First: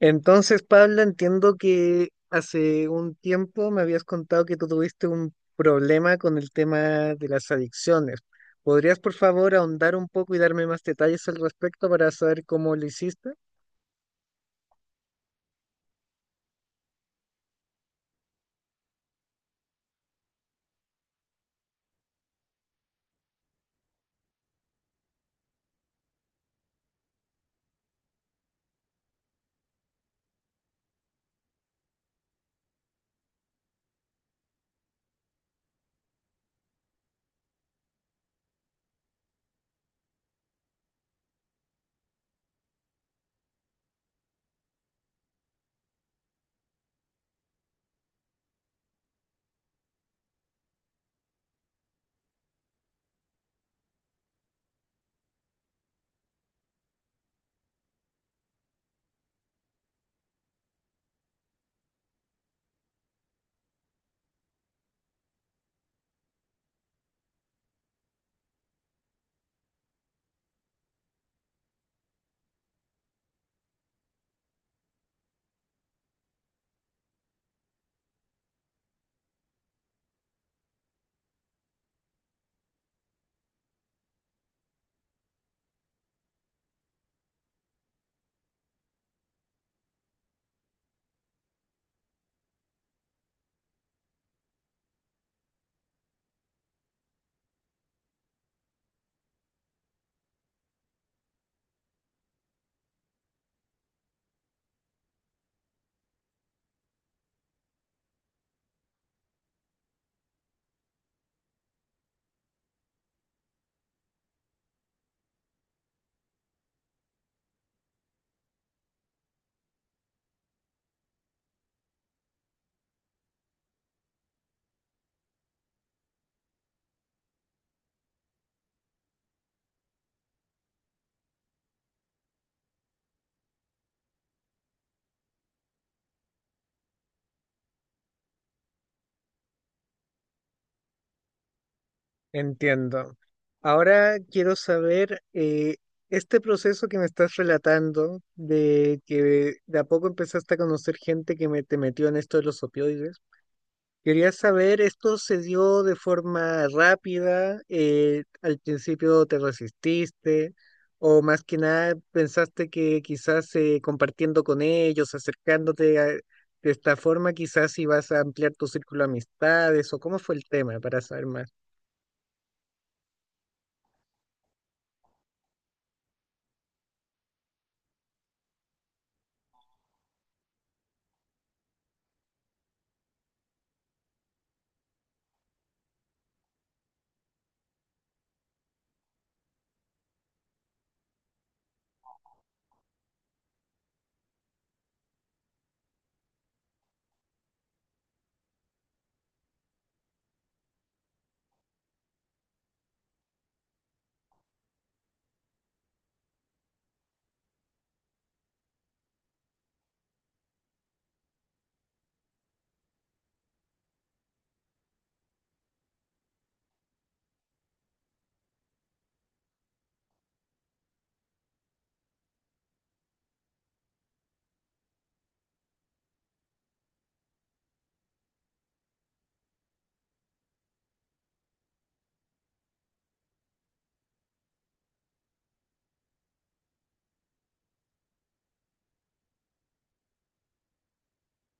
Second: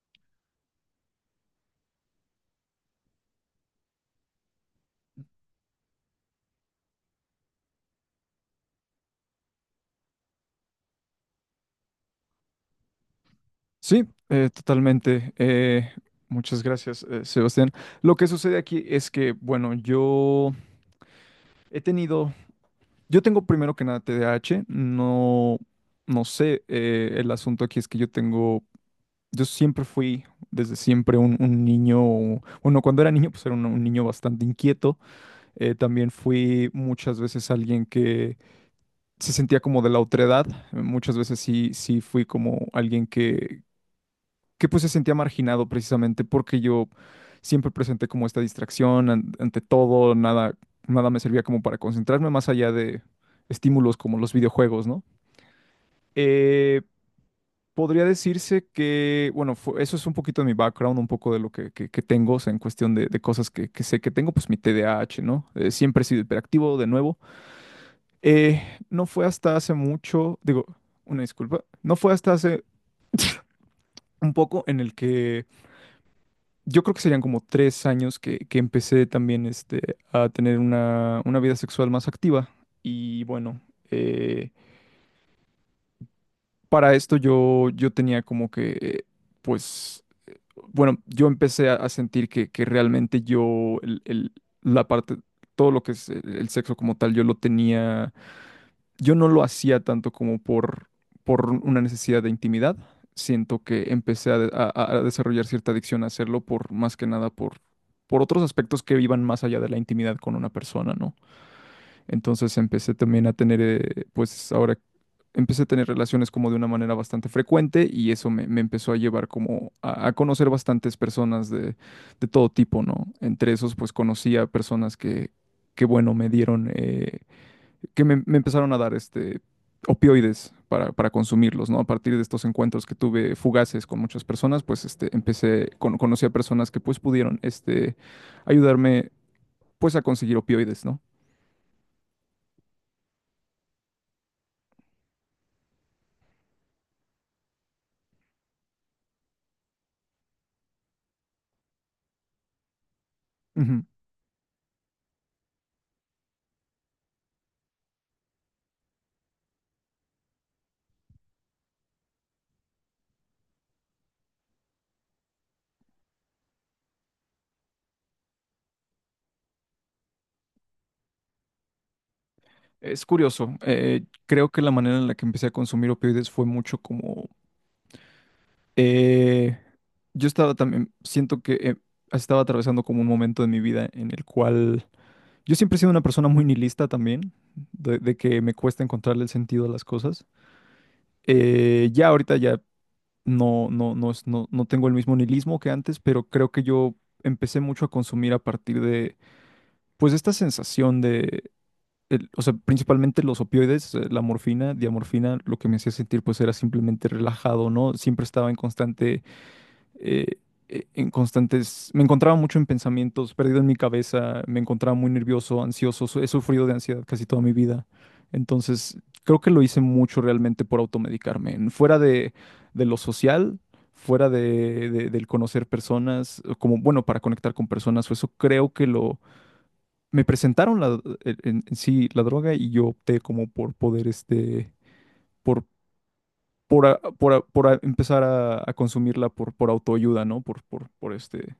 Entonces, Pablo, entiendo que hace un tiempo me habías contado que tú tuviste un problema con el tema de las adicciones. ¿Podrías, por favor, ahondar un poco y darme más detalles al respecto para saber cómo lo hiciste? Sí, totalmente. Muchas gracias, Sebastián. Lo que sucede aquí es que, bueno, yo he tenido, yo tengo primero que nada TDAH, no, no sé, el asunto aquí es que yo tengo, yo siempre fui, desde siempre, un niño, bueno, cuando era niño, pues era un niño bastante inquieto. También fui muchas veces alguien que se sentía como de la otredad. Muchas veces sí, sí fui como alguien que pues se sentía marginado precisamente porque yo siempre presenté como esta distracción ante todo, nada, nada me servía como para concentrarme más allá de estímulos como los videojuegos, ¿no? Eh, podría decirse que, bueno, eso es un poquito de mi background, un poco de lo que tengo, o sea, en cuestión de cosas que sé que tengo, pues mi TDAH, ¿no? Siempre he sido hiperactivo, de nuevo. Eh, no fue hasta hace mucho, digo, una disculpa, no fue hasta hace un poco en el que yo creo que serían como 3 años que empecé también este, a tener una vida sexual más activa. Y bueno, eh, para esto yo, yo tenía como que, pues, bueno, yo empecé a sentir que realmente yo, la parte, todo lo que es el sexo como tal, yo no lo hacía tanto como por una necesidad de intimidad. Siento que empecé a desarrollar cierta adicción a hacerlo por más que nada por otros aspectos que iban más allá de la intimidad con una persona, ¿no? Entonces empecé también a tener, pues ahora empecé a tener relaciones como de una manera bastante frecuente y eso me empezó a llevar como a conocer bastantes personas de todo tipo, ¿no? Entre esos, pues conocí a personas que bueno, me dieron, que me empezaron a dar este, opioides para consumirlos, ¿no? A partir de estos encuentros que tuve fugaces con muchas personas, pues este, conocí a personas que pues pudieron este, ayudarme pues a conseguir opioides, ¿no? Entiendo. Ahora quiero saber, este proceso que me estás relatando de que de a poco empezaste a conocer gente que te metió en esto de los opioides. Ujú. Quería saber, ¿esto se dio de forma rápida? ¿Al principio te resististe? ¿O más que nada pensaste que quizás compartiendo con ellos, acercándote de esta forma, quizás ibas a ampliar tu círculo de amistades? ¿O cómo fue el tema para saber más? Es curioso, creo que la manera en la que empecé a consumir opioides fue mucho como, Eh, yo estaba también, siento que estaba atravesando como un momento de mi vida en el cual yo siempre he sido una persona muy nihilista también, de que me cuesta encontrarle el sentido a las cosas. Ya ahorita ya no, no, no, no, no tengo el mismo nihilismo que antes, pero creo que yo empecé mucho a consumir a partir de, pues, esta sensación de, o sea, principalmente los opioides, la morfina, diamorfina, lo que me hacía sentir pues era simplemente relajado, ¿no? Siempre estaba en constante eh, en constantes, me encontraba mucho en pensamientos, perdido en mi cabeza, me encontraba muy nervioso, ansioso, he sufrido de ansiedad casi toda mi vida. Entonces, creo que lo hice mucho realmente por automedicarme, fuera de lo social, fuera del conocer personas, o como, bueno, para conectar con personas, o eso creo que lo, me presentaron la, en sí la droga y yo opté como por poder, este, por... empezar a consumirla por autoayuda, ¿no? Por este,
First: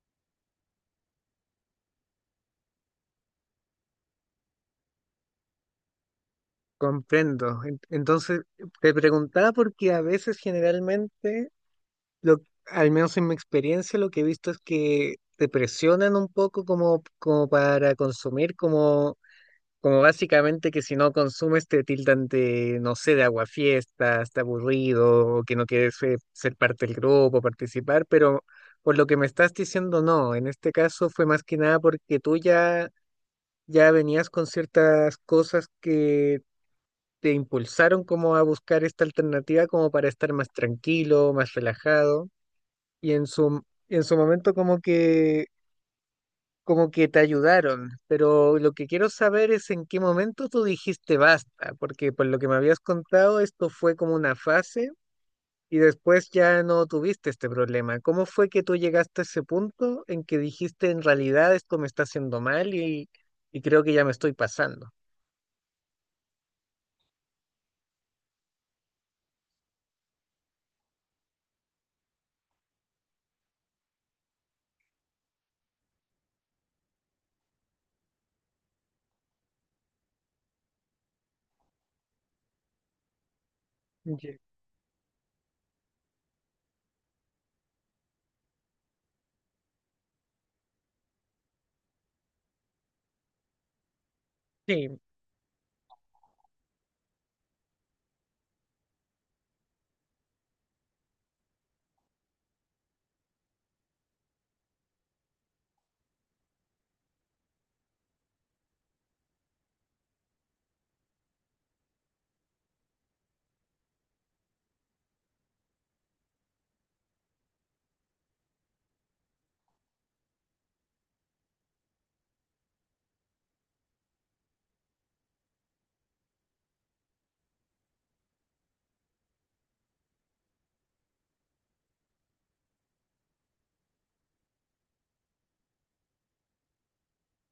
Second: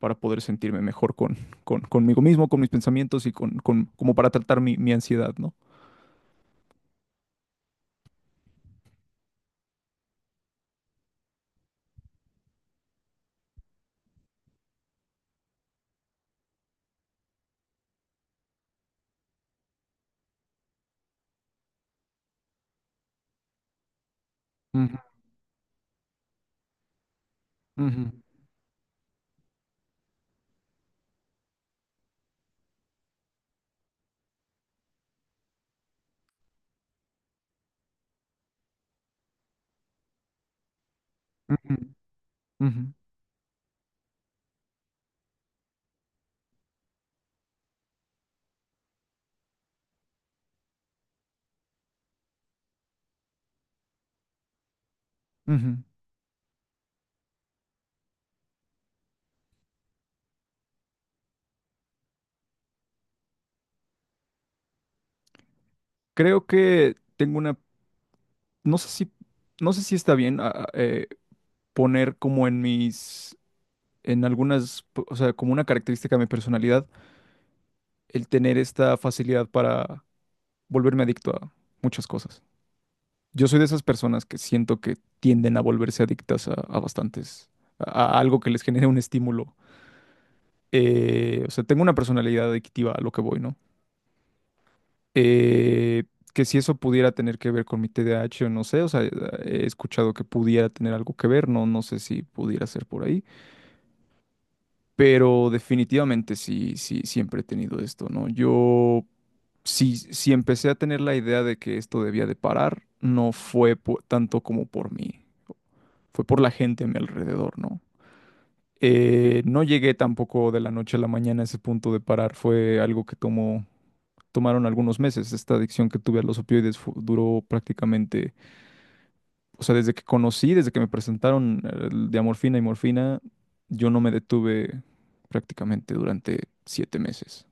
para poder sentirme mejor con, conmigo mismo, con mis pensamientos y con, como para tratar mi ansiedad, ¿no? Comprendo. Entonces, te preguntaba porque a veces generalmente, lo, al menos en mi experiencia, lo que he visto es que te presionan un poco como para consumir como básicamente que si no consumes te tildan de, no sé, de aguafiestas, está Ujú, aburrido, o que no quieres ser parte del grupo, participar. ujú, Pero por lo que me estás diciendo, no, en este caso fue más que nada porque tú ya, venías con ciertas cosas que te impulsaron como a buscar esta alternativa como para estar más tranquilo, más ujú, relajado, ujú, y en su momento como que te ayudaron, pero lo que quiero saber es en qué momento tú dijiste basta, porque por lo que me habías contado, esto fue como una fase ujú. y después ya no tuviste este problema. ¿Cómo fue que tú llegaste a ese punto en que dijiste en realidad esto me está haciendo mal y creo que ya me estoy pasando? Creo que tengo una, no sé si, no sé si está bien poner como en algunas, o sea, como una característica de mi personalidad, el tener esta facilidad para volverme adicto a muchas cosas. Yo soy de esas personas que Ye- siento que tienden a volverse adictas a a algo que les genere un estímulo, o sea, tengo una personalidad adictiva a lo que voy, ¿no? Sí, Eh, que si eso pudiera tener que ver con mi TDAH o no sé, o sea, he escuchado que pudiera tener algo que ver, no, no sé si pudiera ser por ahí, pero definitivamente sí, sí, siempre he tenido esto, ¿no? Yo, si, si empecé a tener la idea de que esto debía de parar, no fue tanto como por mí, fue por la gente a mi alrededor, ¿no? No llegué tampoco de la noche a la mañana a ese punto de parar, fue algo que tomó tomaron algunos meses. Esta adicción que tuve a los opioides duró prácticamente, o sea, desde que conocí, desde que me presentaron de amorfina y morfina, yo no me detuve prácticamente durante 7 meses.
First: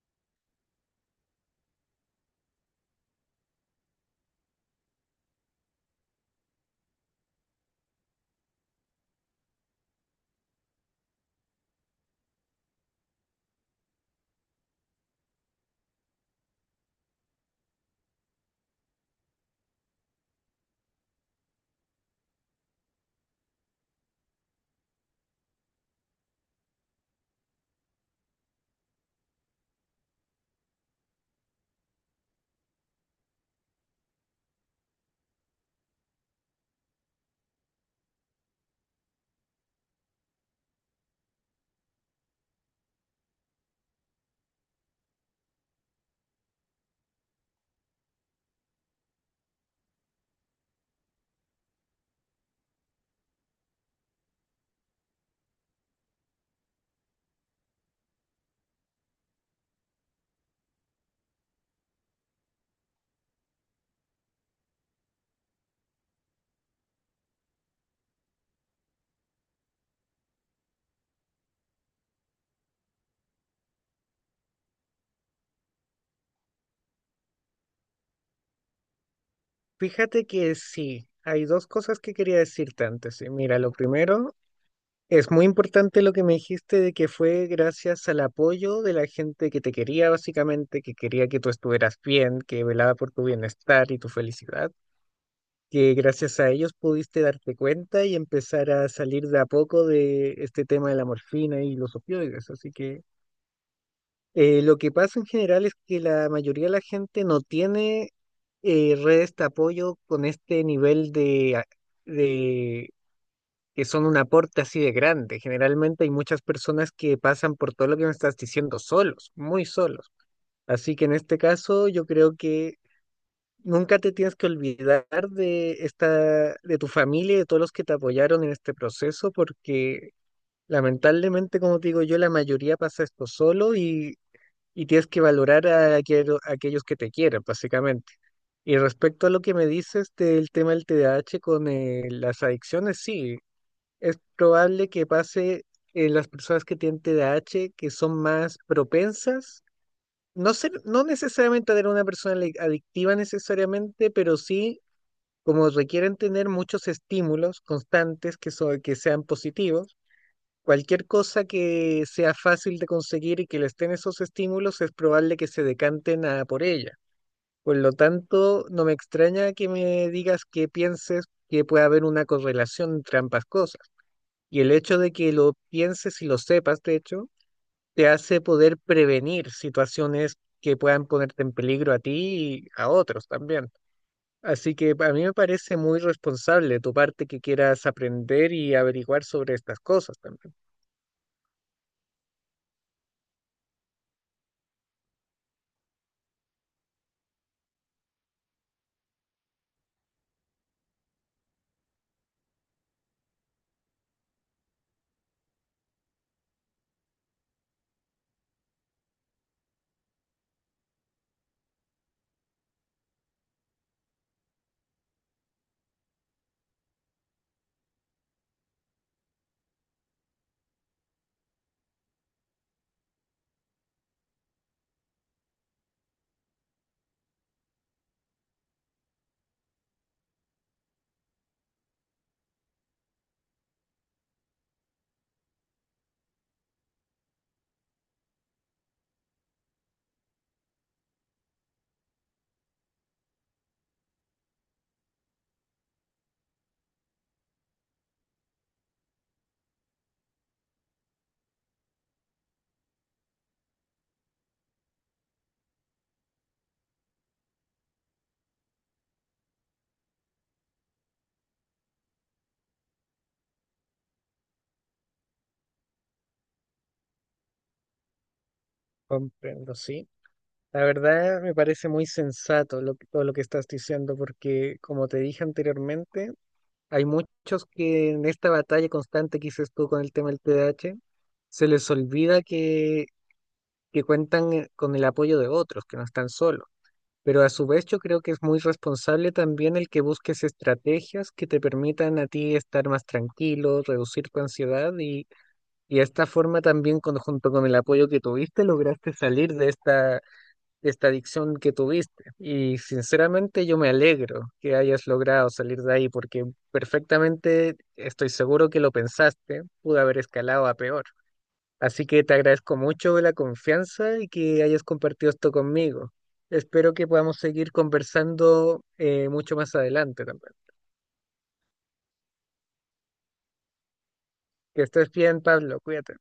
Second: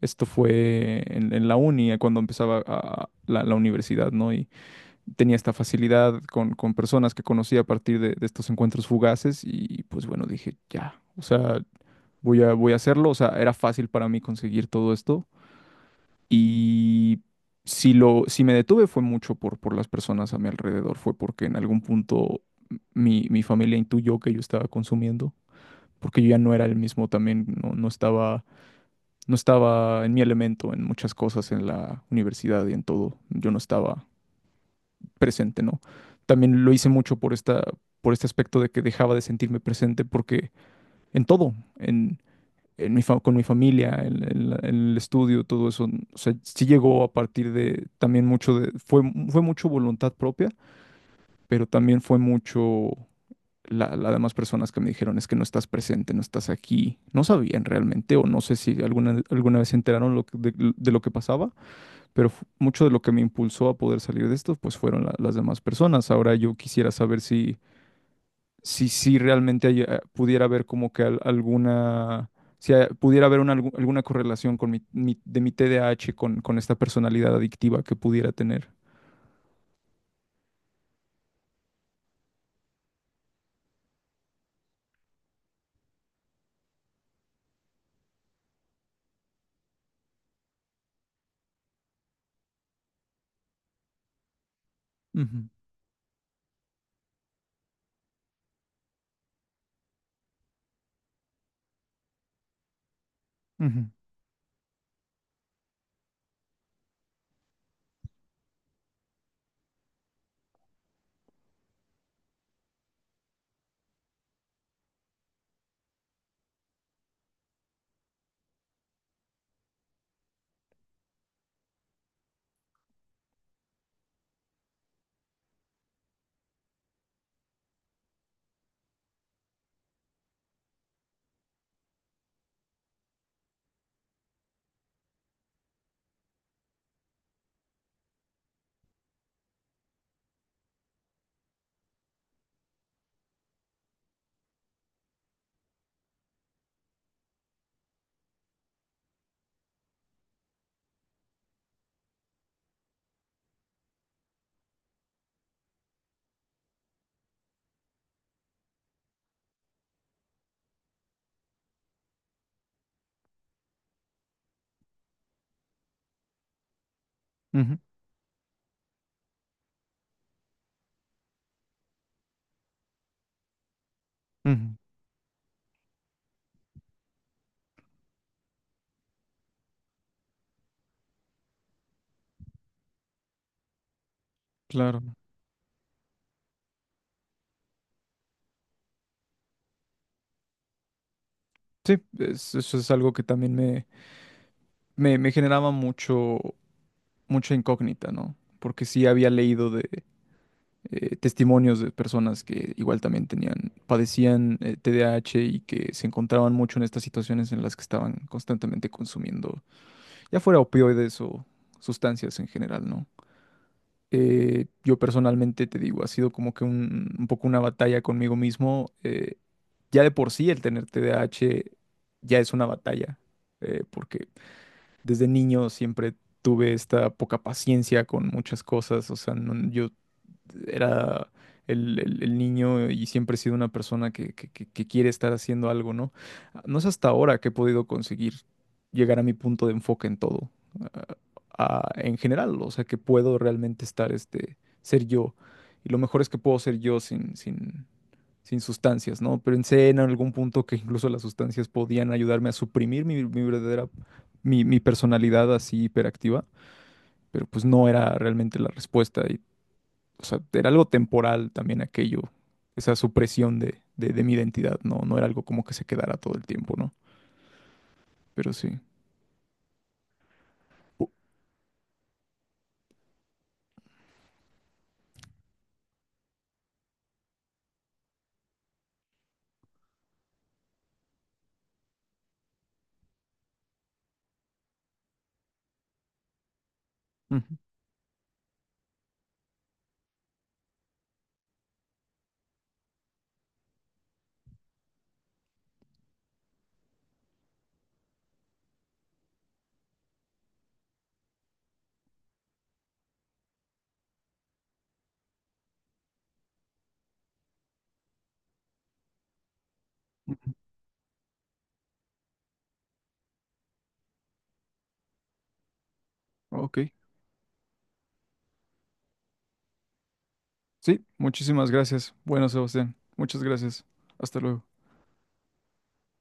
Esto fue en la uni, cuando empezaba la universidad, ¿no? Y tenía esta facilidad con personas que conocí a partir de estos encuentros fugaces y pues bueno, dije, ya, o sea, voy a hacerlo, o sea, era fácil para mí conseguir todo esto. Y si me detuve fue mucho por las personas a mi alrededor, fue porque en algún punto mi familia intuyó que yo estaba consumiendo, porque yo ya no era el mismo también, no, no estaba, no estaba en mi elemento en muchas cosas en la universidad y en todo, yo no estaba presente, ¿no? También lo hice mucho por esta, por este aspecto de que dejaba de sentirme presente porque en todo, en mi con mi familia, el estudio, todo eso. O sea, sí llegó a partir de también mucho de, fue mucho voluntad propia, pero también fue mucho las demás personas que me dijeron es que no estás presente, no estás aquí. No sabían realmente, o no sé si alguna, alguna vez se enteraron lo de lo que pasaba, pero mucho de lo que me impulsó a poder salir de esto, pues fueron las demás personas. Ahora yo quisiera saber si realmente hay, pudiera haber como que alguna, si pudiera haber una, alguna correlación con de mi TDAH con esta personalidad adictiva que pudiera tener. fíjate que sí, hay dos cosas que quería decirte antes. Y mira, lo primero: es muy importante lo que me dijiste de que fue gracias al apoyo de la gente que te quería, básicamente, que quería que tú estuvieras bien, que velaba por tu bienestar y tu felicidad, Ujú, que gracias a ellos pudiste darte cuenta y empezar a salir de a poco de este tema de la morfina y los opioides. Así que ujú, lo que pasa en general es que la mayoría de la gente no tiene redes de apoyo con este nivel de que son un aporte así de grande. Generalmente hay muchas personas que pasan por todo lo que me estás diciendo solos, muy solos. Así que en este caso yo creo que nunca te tienes que olvidar de tu familia y de todos los que te apoyaron en este proceso, porque lamentablemente, como te digo yo, la mayoría pasa esto solo y tienes que valorar a aquellos que te quieren, básicamente. Y respecto a lo que me dices del tema del T D A H con las adicciones, sí, es probable que pase en las personas que tienen TDAH, que son más propensas, no ser, no necesariamente a tener una persona adictiva necesariamente, pero sí como requieren tener muchos estímulos constantes que sean positivos. Cualquier cosa que sea fácil de conseguir y que les den esos estímulos es probable que se decanten a por ella. ujú, Por lo tanto, no me extraña que me digas que pienses que puede haber una correlación entre ambas cosas. Y el ujú. hecho de que lo pienses y lo sepas, de hecho, te hace poder prevenir situaciones que puedan ponerte en peligro a ti y a otros también. Así que a Claro. mí me parece muy responsable de tu parte que quieras aprender y averiguar sobre estas cosas también. Sí, eso es algo que también me generaba mucho. Mucha incógnita, ¿no? Porque sí había leído de testimonios de personas que igual también tenían, padecían TDAH y que se encontraban mucho en estas situaciones en las que estaban constantemente consumiendo, ya fuera opioides o sustancias en general, ¿no? Yo personalmente te digo, ha sido como que un poco una batalla conmigo mismo. Ya de por sí el tener TDAH ya es una batalla, porque desde niño siempre tuve esta poca paciencia con muchas cosas, o sea, yo era el niño y siempre he sido una persona que quiere estar haciendo algo, ¿no? No es hasta ahora que he podido conseguir llegar a mi punto de enfoque en todo, ah, en general, o sea, que puedo realmente estar, este, ser yo. Y lo mejor es que puedo ser yo sin sustancias, ¿no? Pero en algún punto que incluso las sustancias podían ayudarme a suprimir mi, mi personalidad así hiperactiva, pero pues no era realmente la respuesta. Y, o sea, era algo temporal también aquello, esa supresión de mi identidad, no, no era algo como que se quedara todo el tiempo, ¿no? Pero sí. Comprendo, sí. La U- verdad me parece muy sensato todo lo que estás diciendo porque, como te dije anteriormente, hay muchos que en esta batalla constante que dices tú con el tema del TDAH, se les olvida que cuentan con el apoyo de otros, que no están solos. Pero a Ujú, su vez yo creo que es muy responsable también el que busques estrategias que te permitan a ti estar más tranquilo, reducir tu ansiedad y de esta forma también junto con el apoyo que tuviste lograste salir de esta adicción que tuviste. Y sinceramente yo me alegro que hayas logrado salir de ahí porque perfectamente estoy seguro que lo pensaste, pudo haber ujú. escalado a peor. Así que te agradezco mucho la confianza y que hayas compartido esto conmigo. Ok. Espero que podamos seguir conversando mucho más adelante también. Sí, muchísimas gracias. Bueno, Sebastián, muchas gracias. Hasta luego. Que estés bien, Pablo, cuídate.